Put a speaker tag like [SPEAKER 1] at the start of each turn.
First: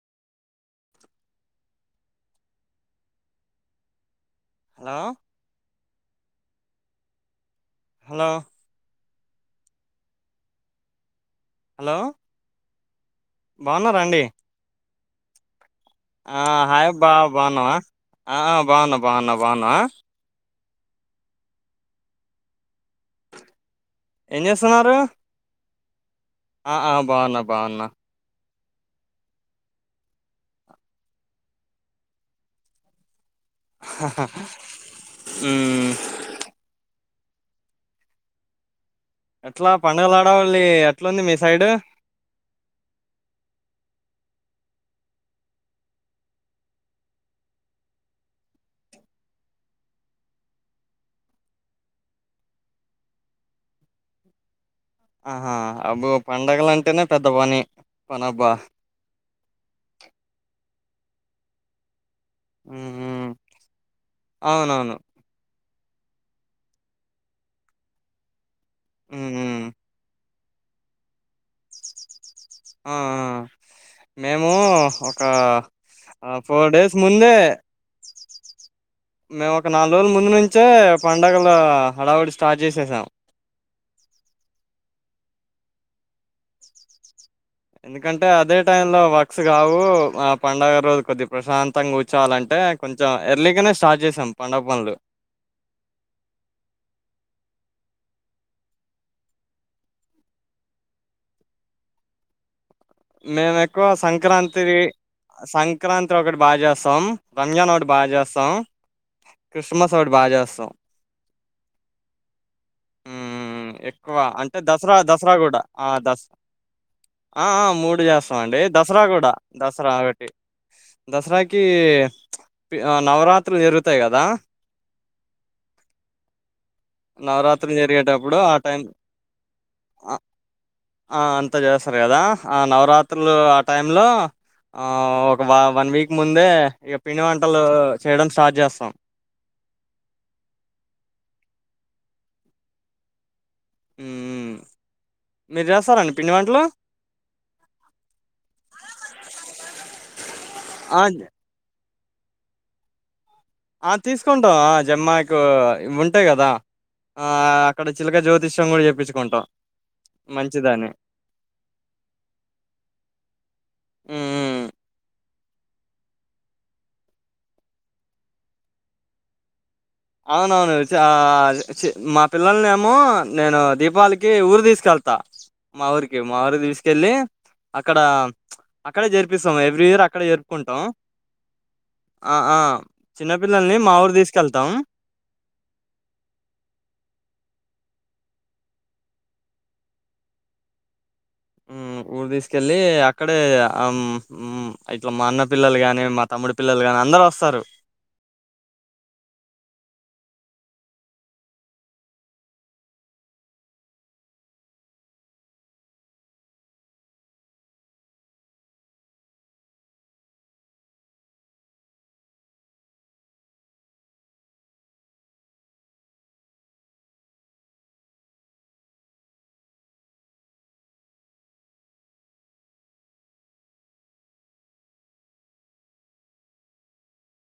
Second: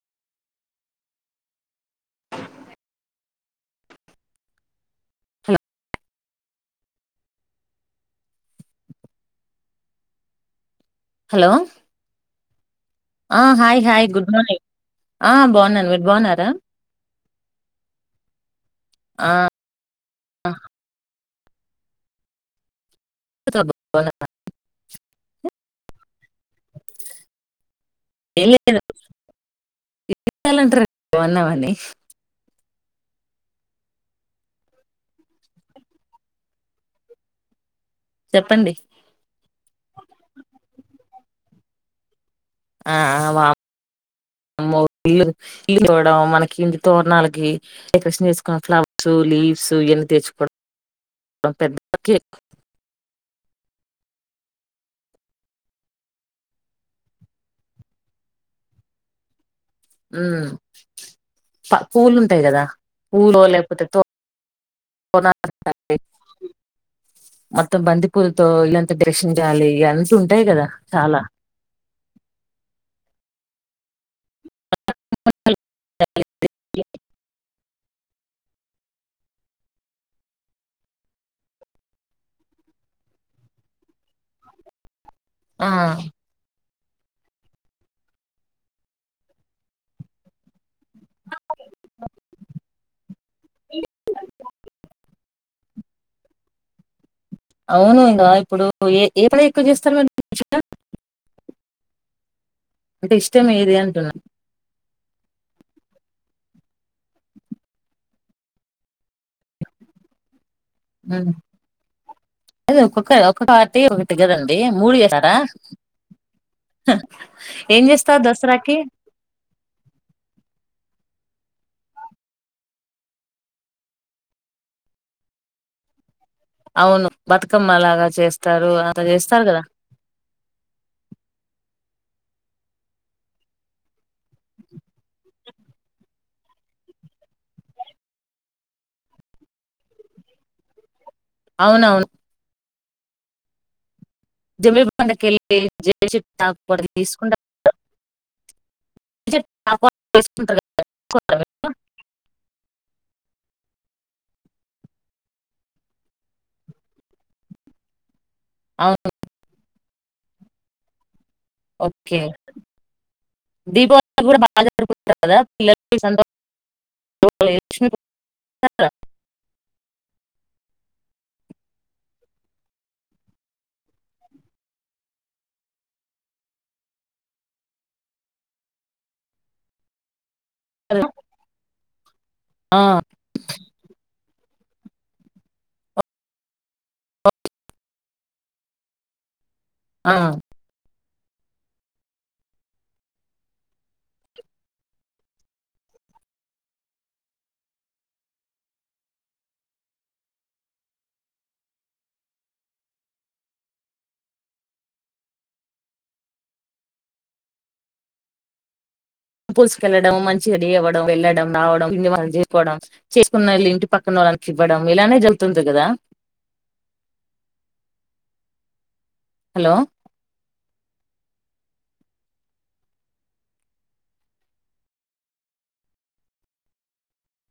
[SPEAKER 1] Hello
[SPEAKER 2] hello
[SPEAKER 1] hello
[SPEAKER 2] hello ఆ hi
[SPEAKER 1] బాగున్నారా
[SPEAKER 2] hi
[SPEAKER 1] అండి
[SPEAKER 2] గుడ్ మార్నింగ్ ఆ బాగునన్
[SPEAKER 1] ఆ హాయ్ బా బావున్నావా ఆ బావున్న బావున్నా బావున్నా హా
[SPEAKER 2] అ [inaudible]
[SPEAKER 1] సారు ఆ ఆ బాగున్నా బాగున్నా
[SPEAKER 2] ఏమ్ లేదు మీరెలా అంటారండి బాగున్నామని
[SPEAKER 1] హు
[SPEAKER 2] చెప్పండి
[SPEAKER 1] ఎట్లా పండగల హడావుల్లీ ఎట్లాంది మీ సైడ్
[SPEAKER 2] ఆ ఆ వామ్మో ఇల్లు తోడువడం మనకి ఇంటి తోరణాలకి డెకరేషన్ చేసుకు ఫ్లవర్స్ లీవ్స్ ఇవన్నీ తెచ్చుకోవడం పెద్దకి
[SPEAKER 1] ఆహా అబో పండగలు అంటేనే పెద్ద పని పని అబ్బ
[SPEAKER 2] ఉ పా పూలు ఉంటాయి కదా
[SPEAKER 1] మ్మ్
[SPEAKER 2] పూలు లేకపోతే తో
[SPEAKER 1] అవునవును
[SPEAKER 2] రణాలు [unintelligible] మొత్తం బంతిపూలతో తో ఇల్లంతా డెకరేషన్
[SPEAKER 1] మ్మ్
[SPEAKER 2] చేయాలి ఉంటాయి కదా చాలా
[SPEAKER 1] ఆ అ మేము ఒక ఫోర్ డేస్ ముందే మేము ఒక నాలుగు రోజుల ముందు నుంచే పండగల హడావుడి స్టార్ట్ చేసేసాం
[SPEAKER 2] ఆ
[SPEAKER 1] ఎందుకంటే అదే టైంలో వర్క్స్ కావు, ఆ పండుగ రోజు కొద్ది ప్రశాంతంగా కూర్చోలంటే, కొంచెం ఎర్లీగానే స్టార్ట్ చేసాం పండుగ పనులు.
[SPEAKER 2] అవును ఇంకా ఇప్పుడు ఏ ఏ పని ఎక్కువ చేస్తారు మీరు అంటే ఇష్టం
[SPEAKER 1] మేము
[SPEAKER 2] ఏది
[SPEAKER 1] ఎక్కువ
[SPEAKER 2] అంటున్నా
[SPEAKER 1] సంక్రాంతి సం సంక్రాంతి ఒకటి బాగా చేస్తాం రంజాన్ఒకటి బాగా చేస్తాం క్రిస్మస్ ఒకటి బాగా చేస్తాం
[SPEAKER 2] ఆ
[SPEAKER 1] హు ఎక్కువ
[SPEAKER 2] కదండి
[SPEAKER 1] అంటే
[SPEAKER 2] మూడు
[SPEAKER 1] దసరా
[SPEAKER 2] చేస్తారా
[SPEAKER 1] దసరా కూడా ఆ దసరా ఆ
[SPEAKER 2] ఏం
[SPEAKER 1] మూడు
[SPEAKER 2] చేస్తారు
[SPEAKER 1] చేస్తాం అండి
[SPEAKER 2] దసరాకి
[SPEAKER 1] దసరా కూడా దసరా ఒకటి దసరాకి నవరాత్రులు జరుగుతాయి కదా
[SPEAKER 2] అవును బతుకమ్
[SPEAKER 1] నవరాత్రులు
[SPEAKER 2] లాగా
[SPEAKER 1] జరిగేటప్పుడు ఆ
[SPEAKER 2] చేస్తారు
[SPEAKER 1] టైం
[SPEAKER 2] అదంతా చేస్తారు కదా
[SPEAKER 1] స్తారు కదా ఆ నవరాత్రులు ఆ టైం లో ఆఓ ఒక వన్ వీక్ ముందే ఇక పిండి వంటలు చేయడం స్టార్ట్ చేస్తాం
[SPEAKER 2] అవునవును
[SPEAKER 1] మ్మ్
[SPEAKER 2] జమీ పండకి వెళ్ళి
[SPEAKER 1] మీరు
[SPEAKER 2] జ
[SPEAKER 1] చేస్తారండి పిండి వంటలు
[SPEAKER 2] చెట్కు తీసుకుంటట్
[SPEAKER 1] ఆ
[SPEAKER 2] క
[SPEAKER 1] ఆ తీసుకుంటాం జమ్మాకు ఉంటాయి కదా ఆ అక్కడ చిలక జ్యోతి తిషం కూడా
[SPEAKER 2] అవును
[SPEAKER 1] చెప్పించుకుంటాం మంచిదాని
[SPEAKER 2] ఓకే దీపావళి కూడా
[SPEAKER 1] మ్మ్
[SPEAKER 2] బాగాగుత్తా కదా పిల్లల
[SPEAKER 1] అవునవును చ మా పిల్లల్ని ఏమో నేను దీపావళికి ఊరు తీసుకెళ్తా మా ఊరికి మా ఊరి తీసుకెళ్ళి అక్కడ అక్కడే చేర్పిస్తాం ఎవ్రీ ఇయర్ అక్కడే చేపి కుంటాం ఆ ఆ చిన్నపిిల్లల్ని మా ఊరు తీసుకు చల్తా
[SPEAKER 2] ఆ
[SPEAKER 1] ఊరు తీసుకెళ్ళి అక్కడే హు ఇట్లా మా అన్న పిల్లలు ని మా తమ్ముడి పిల్లలు కాని అందరు వస్తారు
[SPEAKER 2] టం పూల్స్క వెళ్లడం మంచిగా వ్వడం వెళ్ళడం రావడం ఇ మ తీసుకోవడం చేసుకున్నళ్ళ ఇంటి పక్కన వాళ్ళనికి ఇవ్వడం ఇలానే జరుగుతుంది కదా హలో